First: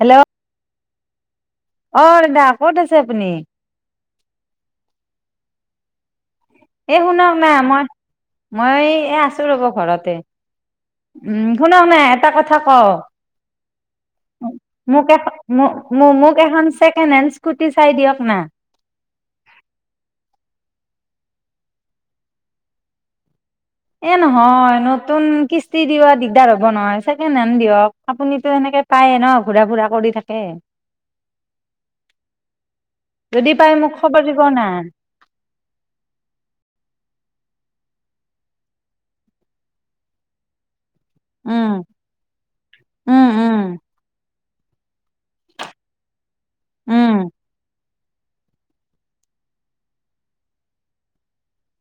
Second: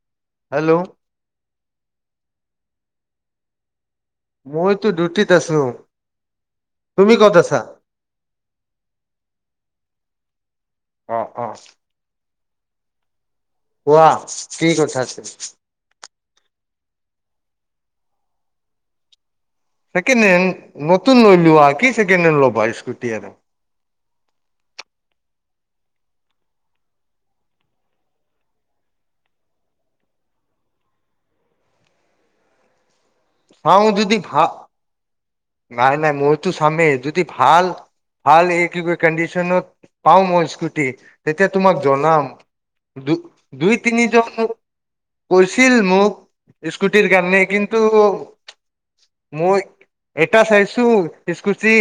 Hello hello অ', দাদা ক'ত আছে আপুনি? মইতো ডিউটিত আছোঁ। এ, শুনক না মই, মই এ, আছোঁ ৰ'ব ঘৰতে। অ অ উম, শুনক না এটা কথা কওঁ। কোৱা কি কথা মোক এখ, আছিল? মোক মোক এখন ছেকেণ্ড হেণ্ড স্কুটি চাই দিয়ক না। ছেকেন হেণ্ড নতুন লৈ লোৱা, কি ছেকেন হেণ্ড ল'বা স্কুটি আৰু। এ, নহয় নতুন কিস্তি দিবা দিগদাৰ হ'ব নহয়, ছেকেণ্ড হেণ্ড দিয়ক, আপুনিতো এনে [unintelligible] পায়ে ন' ঘূৰা ফুৰা কৰি থাকে। যদি পাই চাওঁ মোক যদি খবৰ দিব ভা না। নাই, নাই মইতো চামেই, যদি ভাল ভাল এই কি কয় কন্ডিশনত, পাওঁ মই স্কুটি তেতিয়া উম তোমাক জনাম, উম উম দু-দুই তিনি [unintelligible] কৈছিল মোক, স্কুটিৰ উম কাৰণে কিন [unintelligible] মই এটা চাইছোঁ স্কুটি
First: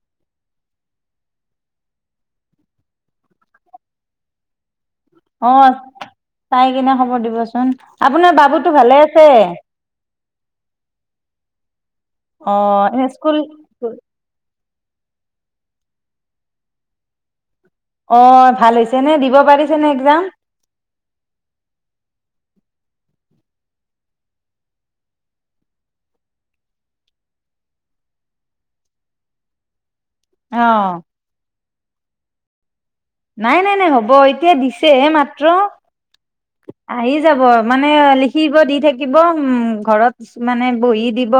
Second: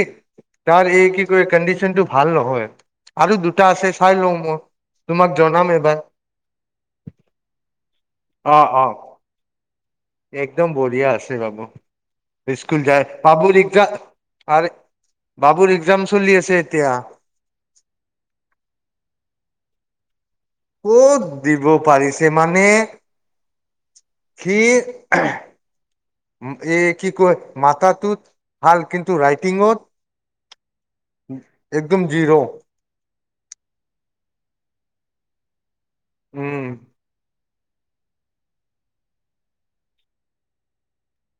তাৰ এই কি কয় কণ্ডিশনটো ভাল নহয় আৰু দুটা আছে চাই লওঁ মই। তোমাক জনাম অ', এবাৰ চাই কিনে খবৰ দিবচোন। আপোনাৰ অ বাবুটো অ ভালে আছে? একদম বঢ়িয়া আছে, বাবু অ স্কুল এনে যায়, বাবুৰ স্কুল ৰিকজাত আৰে বাবুৰ এক্সাম চলি আছে এতিয়া। অ' ভাল হৈছে নে, দিব পাৰিছেনে এক্সাম? ক'ত দিব পাৰিছে মানে সি এ কি কয় মাটা টোত ভাল কিন্তু ৰাইটিংঅত অহ' একদম জি'ৰ। নাই নাই নাই হ'ব, এতিয়া দিছেহে মাত্ৰ। উম আহি যাব মানে লিখিব দি থাকিব উম, ঘৰত মানে বহি দিব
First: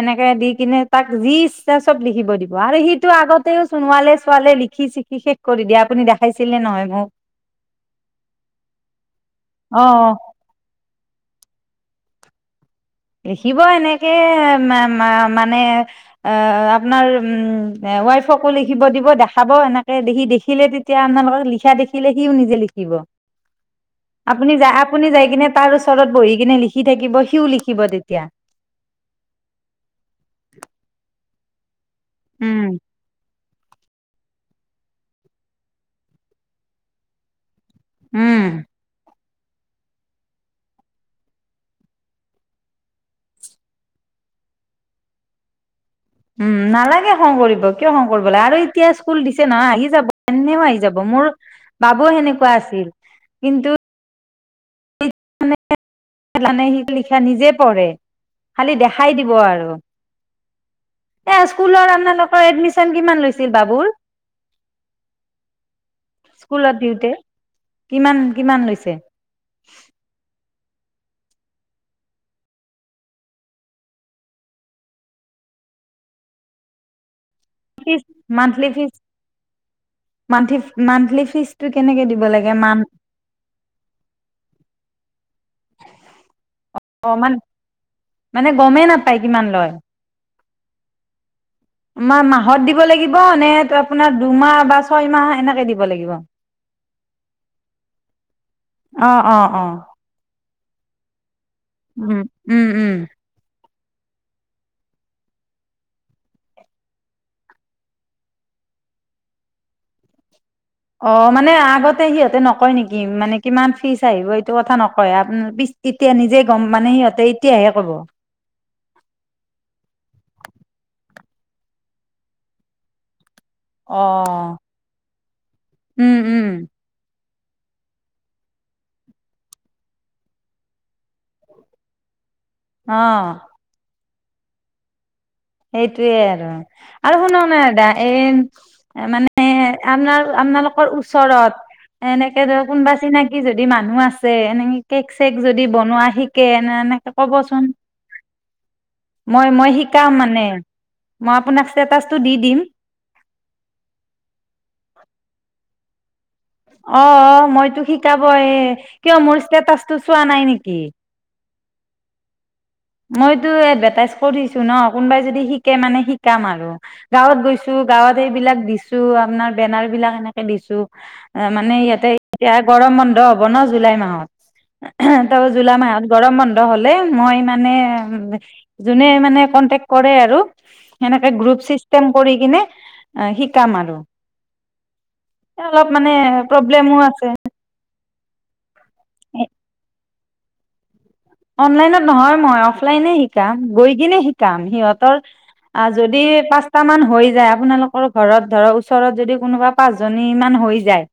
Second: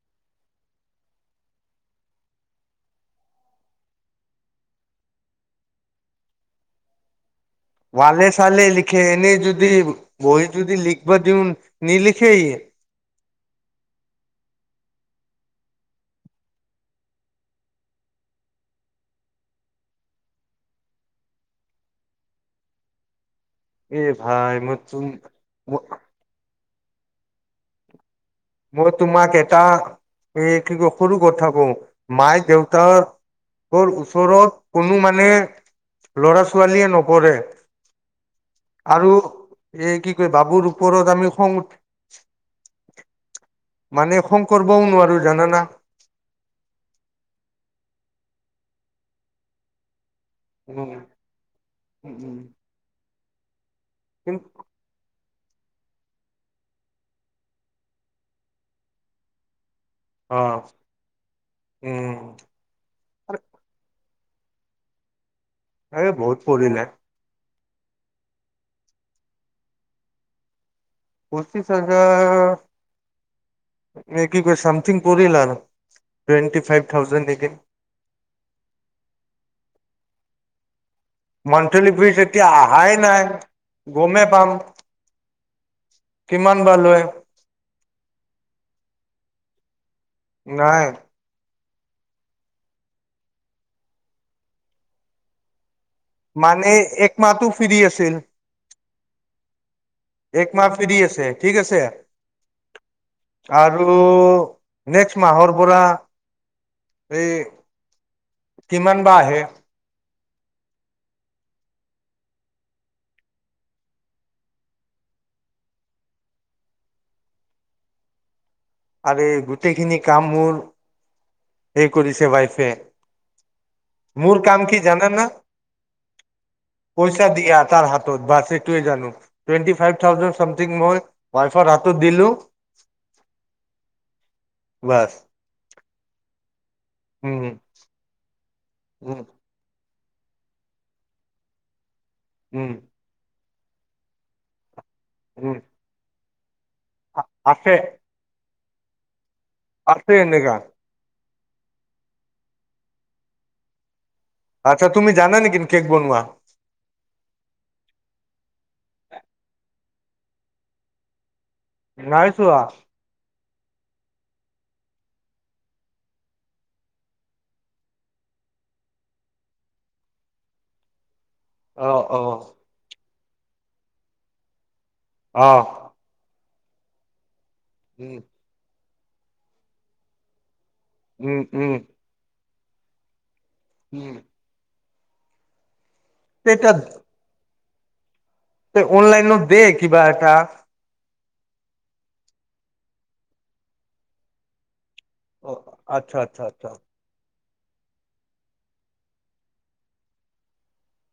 এনেকে দি কিনে তাক যি ইচ্ছা চ'ব লিখিব দিব, আৰে সিটো আগতেও চোন ওৱালে চোৱালে লিখি চিকি শেষ কৰি দিয়া আপুনি দেখাইছিল নহয় মোক। ওৱালে চোৱালে লিখে এনে যদি অ'। বহিত যদি লিখিব দিওঁ নিলিখে ই। লিখিব এনেকে মানে অ' আপোনাৰ উম। ৱাইফকো লিখিব দিব দেখাব এনেকে দেখি দেখিলে তেতিয়া আপোনালোকক লিখা দেখিলে সিও নিজে লিখিব। এ আপুনি ভাই যাই মই তুম আপুনি যাই কিনে তাৰ ওচৰত বহি কিনে লিখি থাকিব সিও লিখি থাকিব তেতিয়া। মই তোমাক এটা এ কি কয় সৰু কথা কওঁ, মাইক উম। দেউতাক কৰ ওচৰত কোনো মানে ল'ৰা ছোৱালীয়ে নপঢ়ে। উম আৰু এই কি কয় বাবুৰ ওপৰত আমি খং উঠ মানে খং কৰিবও নোৱাৰো জানানা? উম, নালাগে খং কৰিব, কিয় খং কৰিব লাগে আৰু এতিয়া স্কুল দিছে নহয় আহি যাব। এনেও আহি উম যাব, মোৰ বাবু সেনেকুৱা আছিল। কিন্তু কিন্ত, মানে সি লিখা নিজে পঢ়ে খালি দেখাই দিব আৰু অহ' এই স্কুলত আপোনালোকৰ এডমিশ্যন কিমান লৈছিল বাবুৰ। এই বহুত স্কুলত পৰিলে। দিওঁতে কিমান, কিমান লৈছে। পঁচিছ হাজাৰৰ নে কি কয় চামথিং পৰিলা টুৱেন্টি ফ্ৰাইভ থাউজেণ্ড নেকি? ফ্ৰীচ মাণ্ঠলি ফ্ৰীচ মাণ্ঠলি মাণ্ঠলি ফ্ৰিজটো মান্থলি কেনেকে ফিজ দিব এতিয়া লাগে মান অহাই নাই গমেই পাম কিমান বা লয় অ' অমান মানে গমেই নাপায় কিমান লয়। নাই। মাৰ মাহত দিব লাগিব নে আপোনাৰ দুমাহ বা ছয় মাহ এনেকে দিব। লাগিব? মানে একমাহতো ফ্ৰী আছিল। অ' অ' অ'। এক মাহ ফ্ৰী আছে, ঠিক আছে উম, উম। আৰু নেক্সট মাহৰ পৰা এই কিমান বা আহে। অ' মানে আগতে সিহঁতে নকয় নেকি? মানে কিমান ফ্ৰীচ আহিব এইটো কথা নকয়। এতিয়া নিজে গ'ম মানে সিহঁতে এতিয়াহে ক'ব। আৰে গোটেইখিনি কাম মোৰ এই কৰিছে ৱাইফে। মোৰ অ'। কাম কি জানানা উম, উম, পইচা তাইক দিয়া তাৰ হাতত বাচ সেইটোৱে জানো টুৱেন্টি ফ্ৰাইভ থাউজেণ্ড চামথিং মই ৱাইফৰ হাতত দিলোঁ। অহ' বাচ। সেইটোৱে আৰু, আৰু শুনাও‌ [unintelligible] দা এই উম মানে আপনাৰ-আপনালোকৰ ওচৰত এনেকে ধৰক উম কোনোবা চিনা কি যদি মানুহ আছে, এনেকে কেক, চেক উম যদি বনোৱা শিকে এনেকে আছে ক'বচোন। মই, মই শিকাম মান [unintelligible] মই আপোনাক ষ্টেটাচটো দি দিম। আতচ্ছা তুমি জানা নেকি? কেক বনোৱা? অ', অ', মইতো শিকাবয়ে কিয়, মোৰ ষ্টেটাচটো চোৱা নাই নিকি? নাই চোৱা। মইতো এডভাৰটাইজ কৰিছোঁ ন' কোনোবাই যদি শিকে মানে শিকাম আৰু, গাঁৱত গৈছোঁ। গাঁৱত এইবিলাক দিছোঁ, আপনাৰ বেনাৰ বিলাক এনেকে দিছোঁ। অ', মানে অ ইয়াতে অ এতিয়া গৰম বন্ধ হ'ব ন' জুলাই মাহত। তাৰ পৰা অহ জুলাই মাহত গৰম বন্ধ হ'লে, মই মানে উ যোনে মানে কনটেক কৰে আৰু সেনেকে উম গ্ৰুপ চিষ্টেম কৰি কিনে শিক কাম আৰু। উম এ অলপ মানে তেতিয়া প্ৰব্লেমো আছে। অনলাইনো দে কিবা এটা অনলাইনত নহয় মই, অফলাইনে শিকাম, গৈ কিনে শিকাম, সিহঁত অ আ, আচ্ছা যদি আচ্ছা আচ্ছা পাঁচটা মান হৈ যায় আপোনালোকৰ ঘৰত ধৰক ওচৰত যদি কোনোবা পাঁচজনী মান হৈ যায়।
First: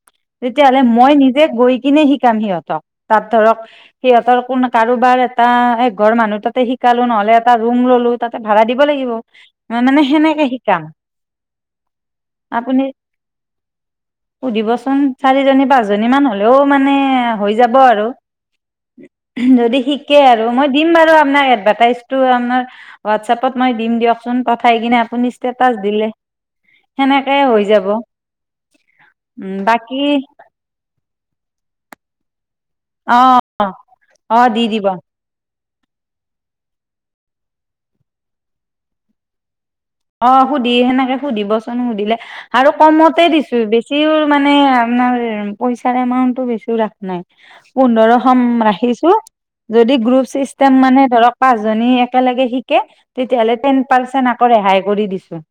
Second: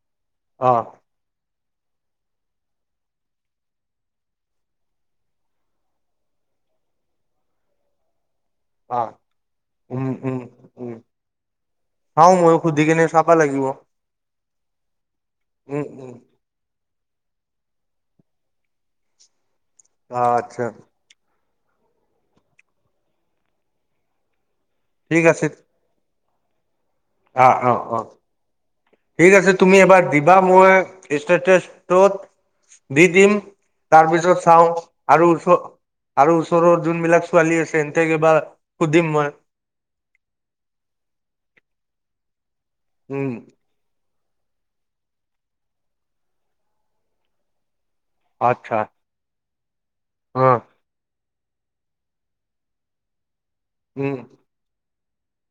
অ তেতিয়াহ'লে মই নিজে গৈ কিনে শিকাম সিহঁতক, তাত ধৰক সিহঁতৰ কোন কাৰোবাৰ এটা এক ঘৰ মানুহ তাতে শিকালোঁ, নহ'লে এটা ৰুম ল'লো তাতে ভাড়া দিব অ লাগিব। মানে সেনেকে শিকাম। চাওঁ মইয়ো সুধি আপুনি কেনে চাবা লাগিব। সুধিবচোন চাৰিজনী, উম উম পাঁচজনীমান হ'লেও মানে হৈ যাব আৰু। যদি শিকে অ আৰু, আচ্ছা মই দিম বাৰু আপনাক ভাটাচইটো আমাৰ হোৱাটছএপত মই দিম দিয়কচোন পঠাই কিনে ঠিক আপুনি আছে ষ্টেটাচ দিলে সেনেকেই অ হৈ অ যাব। অ ঠিক আছে, উম তুমি বাকী এবাৰ দিবা মই ইষ্টেটাচটোত দি অ দিম, তাৰপিছত অ দি চাওঁ দিব আৰু ওচ আৰু ওচৰৰ যোনবিলাক ছোৱালী আছে, [unintelligible] সুধিম মই। অ', সুধি সেনেকে সুধিবচোন সুধিলে আৰু কমতে উম দিছোঁ বেছিও মানে আপোনাৰ পইচাৰ এমাউন্টটো বেছিয়ো ৰাখা নাই। পোন্ধৰশ আচ্ছা ৰাখিছোঁ, যদি গ্ৰুপ অ চিষ্টেম মানে ধৰক পাঁচজনী একেলগে শিকে, তেতিয়াহ'লে টেন উম পাৰ্চেন্ট আকৌ ৰেহাই কৰি দিছোঁ।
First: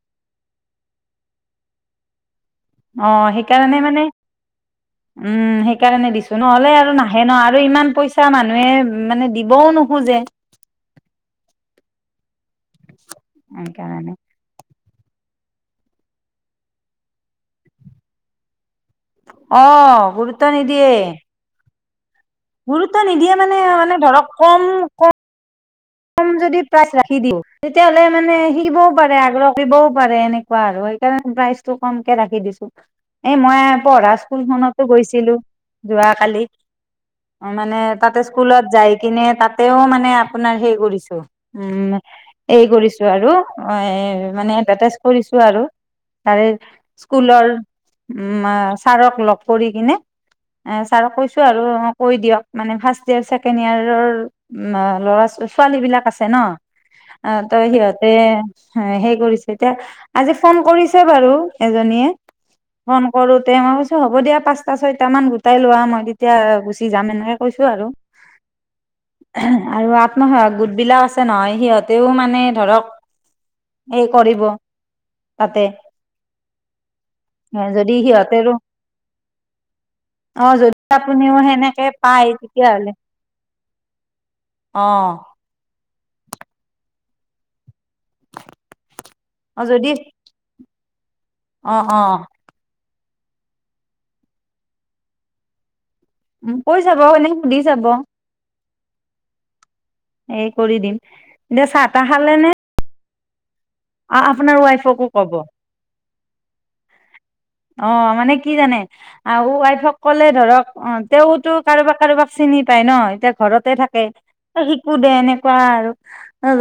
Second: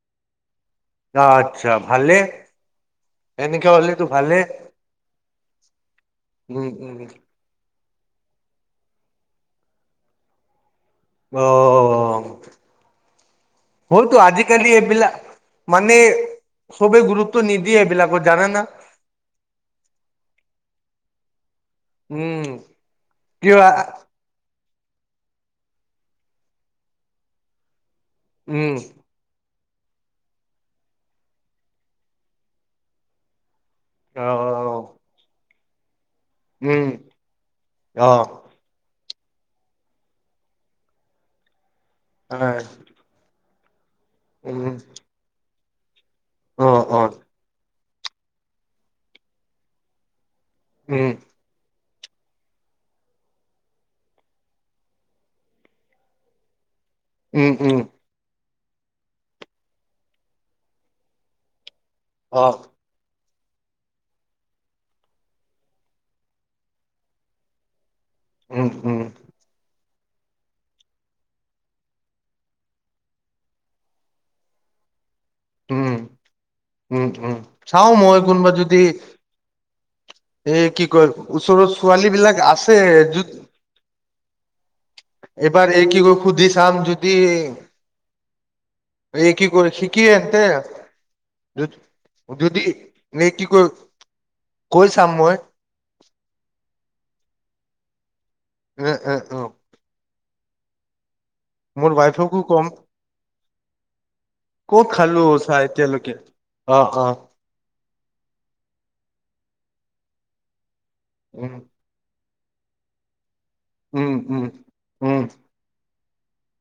অ', আচ্ছা ভালে। অ', এনেকে সেইকাৰণে মানে হ'লেতো ভালে উম, সেইকাৰণে দিছোঁ উম নহ'লে আৰু উম নাহে ন' আৰু ইমান পইচা মানুহে মানে দিবও নোখোঁজে। অ', অ', সেইকাৰণে হ'লতো আজিকালি এইবিলাক মানে চবেই গুৰুত্ব নিদিয়ে এইবিলাকত জানানা অ', গুৰুত্ব নিদিয়ে। উম গুৰুত্ব নিদিয়ে কিয় মানে, মানে ধৰক কম ক কম যদি প্ৰাইচ ৰাখি দিওঁ, তেতিয়াহ'লে মানে উম শিকিবও পাৰে আগ্ৰ শিকিবয়ো পাৰে এনেকুৱা আৰু সেইকাৰণে প্ৰাইচটো কমকে ৰাখি দিছোঁ, এই মই পঢ়া অ' স্কুলখনতো গৈছিলোঁ যোৱা কালি উম অ', মানে অ' তাতে স্কুলত যায় কিনে তাতেও মানে আপোনাৰ হেই কৰিচ উম, এই কৰিছোঁ আৰু এই মানে উম এডভাৰটাইজ কৰিছোঁ আৰু তাৰে অ' অ' স্কুলৰ উম, ছাৰক লগ কৰি কিনে। এহ ছাৰক কৈছোঁ আৰু কৰি দিয়ক মানে ফাৰ্ষ্ট ইয়েৰ, ছেকেণ্ড ইয়েৰ ল'ৰা ছ ছোৱালী বিলাক আছে ন। উম অ' উম তাই উম সিহঁতে হে কৰিছে, এতিয়া আজি ফোন কৰিছে বাৰু। এজনীয়ে অ' ফোন কৰোঁতে, মই কৈছোঁ হ'ব দিয়া পাঁচটা, ছয়টা মান গোটাই লোৱা। মই তেতিয়া গুচি যাম এনেকে কৈছোঁ আৰু উম উম আৰু আত্মসহায় গোট বিলাক আছে নহয়, সিহঁতেও মানে ধৰক এই কৰিব, তাতে। উম উম, উম, চাওঁ যদি মই কোনোবা সিহঁতেৰো যদি অ এ যদি কি কয় আপুনিও ওচৰত সেনেকে ছোৱালী বিলাক আছে, য'ত অহ' কিবা হেই কি কয় সুধি চাম যদিৰ এই কি কৰি যদি শিকি এনতে উ যদি নে কি কয়, কৈ চাম মই। উম, কৈ চাব এনে সুধি চাব। এ এ উম। এই কৰি দিম দে চাহ তাহ খালে ৱাইফকো নে? কম অ আপোনাৰ ক'ত ৱাইফকো খালোঁ কব চাহ এতিয়ালৈকে অহ' অ'। অ' মানে কি জানে আহ ৱাইফক ক'লে ধৰক, অ' তেওঁতো উম কাৰোবাক কাৰোবাক চিনি পাই ন এতিয়া ঘৰতে থাকে, উম উম শিকো দে উম এনেকুৱা আৰু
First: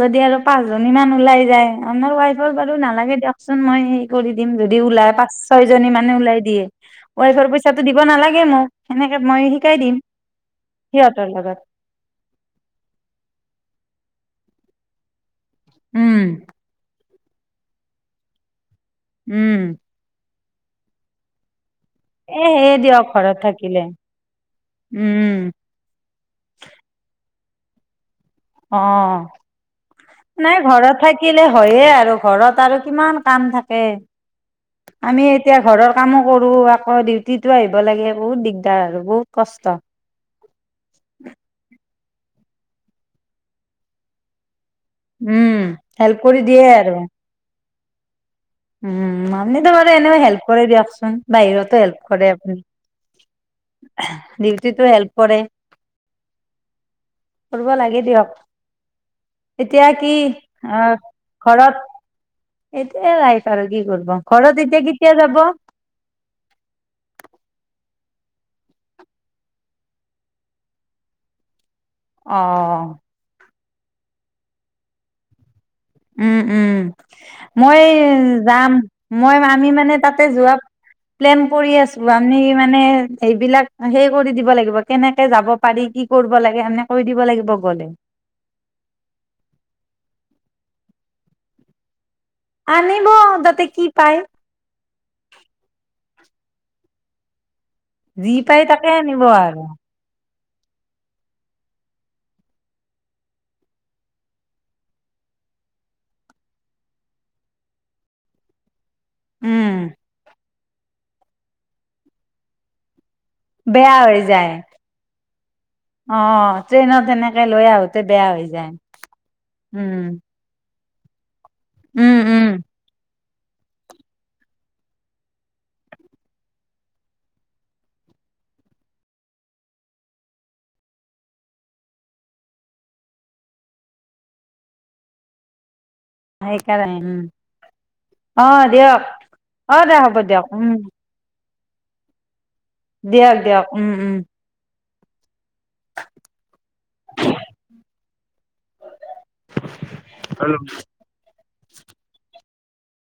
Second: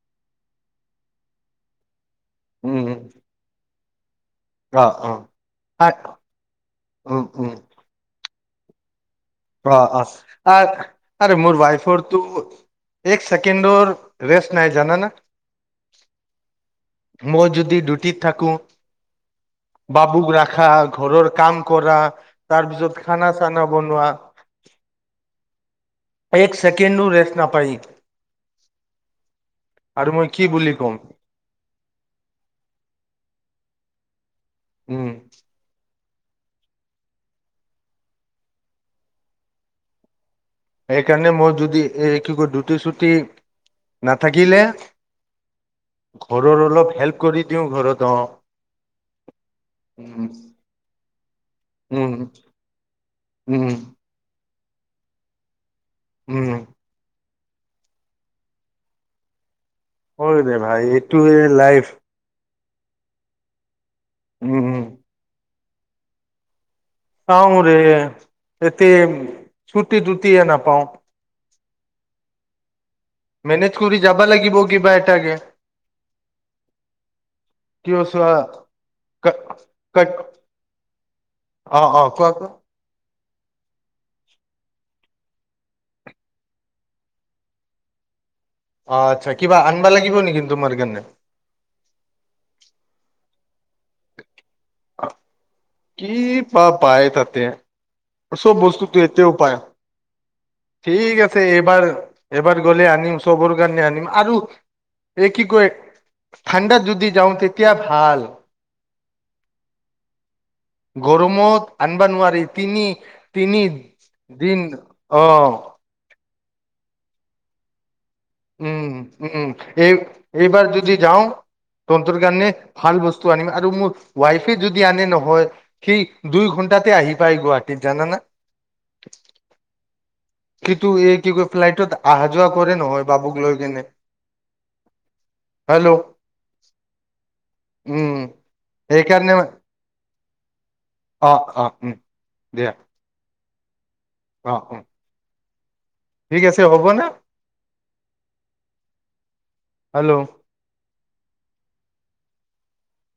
যদি আৰু পাঁচ জনী মান ওলাই যায়। আপোনাৰ ৱাইফক বাৰু উম নালাগে দিয়কচোন, মই কৰি দিম যদি অ ওলাই অ পাঁচ ছয় জনী মানে ওলাই দিয়ে, উম ৱাইফৰ উম পইচাটো দিব না নালাগে মোক সেনে অ' অ' আ সিহঁতৰ আৰে মোৰ লগত। ৱাইফৰটো এক ছেকেণ্ডৰ ৰেষ্ট নাই জানা না? উম। মই যদি ডিউটিত থাকোঁ, উম। বাবুক ৰাখা, ঘৰৰ কাম কৰা, এ সেয়ে দিয়ক তাৰপিছত ঘৰত খানা, চানা থাকিলে। বনোৱাঁ। উম। এক চেকেণ্ডনো ৰেষ্ট নাপায়। অ'। আৰু মই কি নাই বুলি ঘৰত ক'ম থাকিলে হয়ে, আৰু ঘৰত আৰু কিমান কাম থাক কে উম আমি এতিয়া ঘৰৰ কামো কৰোঁ, আকৌ ডিউটিতো আহিব লাগে, বহুত দিগদাৰ আৰু বহুত কষ্ট। সেইকাৰণে মই যদি এই কিয় ডিউটি, চিউটি নাথাকিলে উম। হেল্প কৰি দিয়ে ঘৰৰ আৰু। অলপ হেল্প কৰি দিওঁ, ঘৰত অ'। উম, আপনিতো বাৰু এনেয়ো উম হেল্প কৰে দিয়কচোন, বাহিৰতো হেল্প উম কৰে আপুনি। উম। ডিউটিতো হেল্প কৰে। উম। কৰিব লাগে দিয়ক। এতিয়া কি? হয় দে আ, ভাই এইটোৱে ঘৰত লাইফ এইটোয়ে লাইফ আৰু কি কৰিব, উম ঘৰত উম এতিয়া কেতিয়া যাব? চাওঁৰে এতিয়া ছুটি, টুটিয়ে নাপাওঁ। অ'। মেনেজ কৰি যাবা লাগিব কিবা এটাকে। উম, উম, মই কিয় চোৱা যাম, মই ক আমি মানে তাতে ক যোৱা প্লেন কৰি অ অ আছোঁ, কোৱা আমি কোৱা মানে এইবিলাক সেইকৰি দিব লাগিব, কেনেকে যাব পাৰি, কি কৰিব লাগে, এনে কৈ দিব লাগিব গ'লে। অ' আচ্ছা কিবা আনবা লাগিব নেকি তোমাৰ কাৰণে? আনিব তাতে কি পায়। কি বা পায় তাতে? যি চব পাই তাকে বস্তুটো আনিব এটায়াও পায়। আৰু ঠিক আছে এইবাৰ এইবাৰ গ'লে আনিম চবৰ কাৰণে আনিম আৰু। এক কি কয় ঠাণ্ডা যদি যাওঁ তেতিয়া ভাল। উম। গৰমত আনবনোৱাৰী তিনি তিনি বেয়া হৈ যায় দিন আহ অ', ট্ৰেইনত তেনেকে লৈ আহ উম, উম এই উম, এইবাৰ যদি যাওঁ উম, তহ'তৰ উম, কাৰনে ভাল বস্তু তু আনিম, আৰু মোৰ ৱাইফে যদি আনে নহয় সি দুই ঘন্টাতে আহি পায় গুৱাহাটীত জানানে। [unintelligible] সি টো এই কি কয়, ফ্লাইটত অহা যোৱা কৰে নহয় বাবুক লৈ কেনে। হেল্ল'? হেই কাৰনে, উম। অ' দিয়ক সেইকাৰণে অ' দে হ'ব দিয়ক, উম। অ অ উম, দিয়া। দিয়ক, দিয়ক উম উম। অ অ ঠিক আছে হ'ব ন, হেল্ল'? [unintelligible]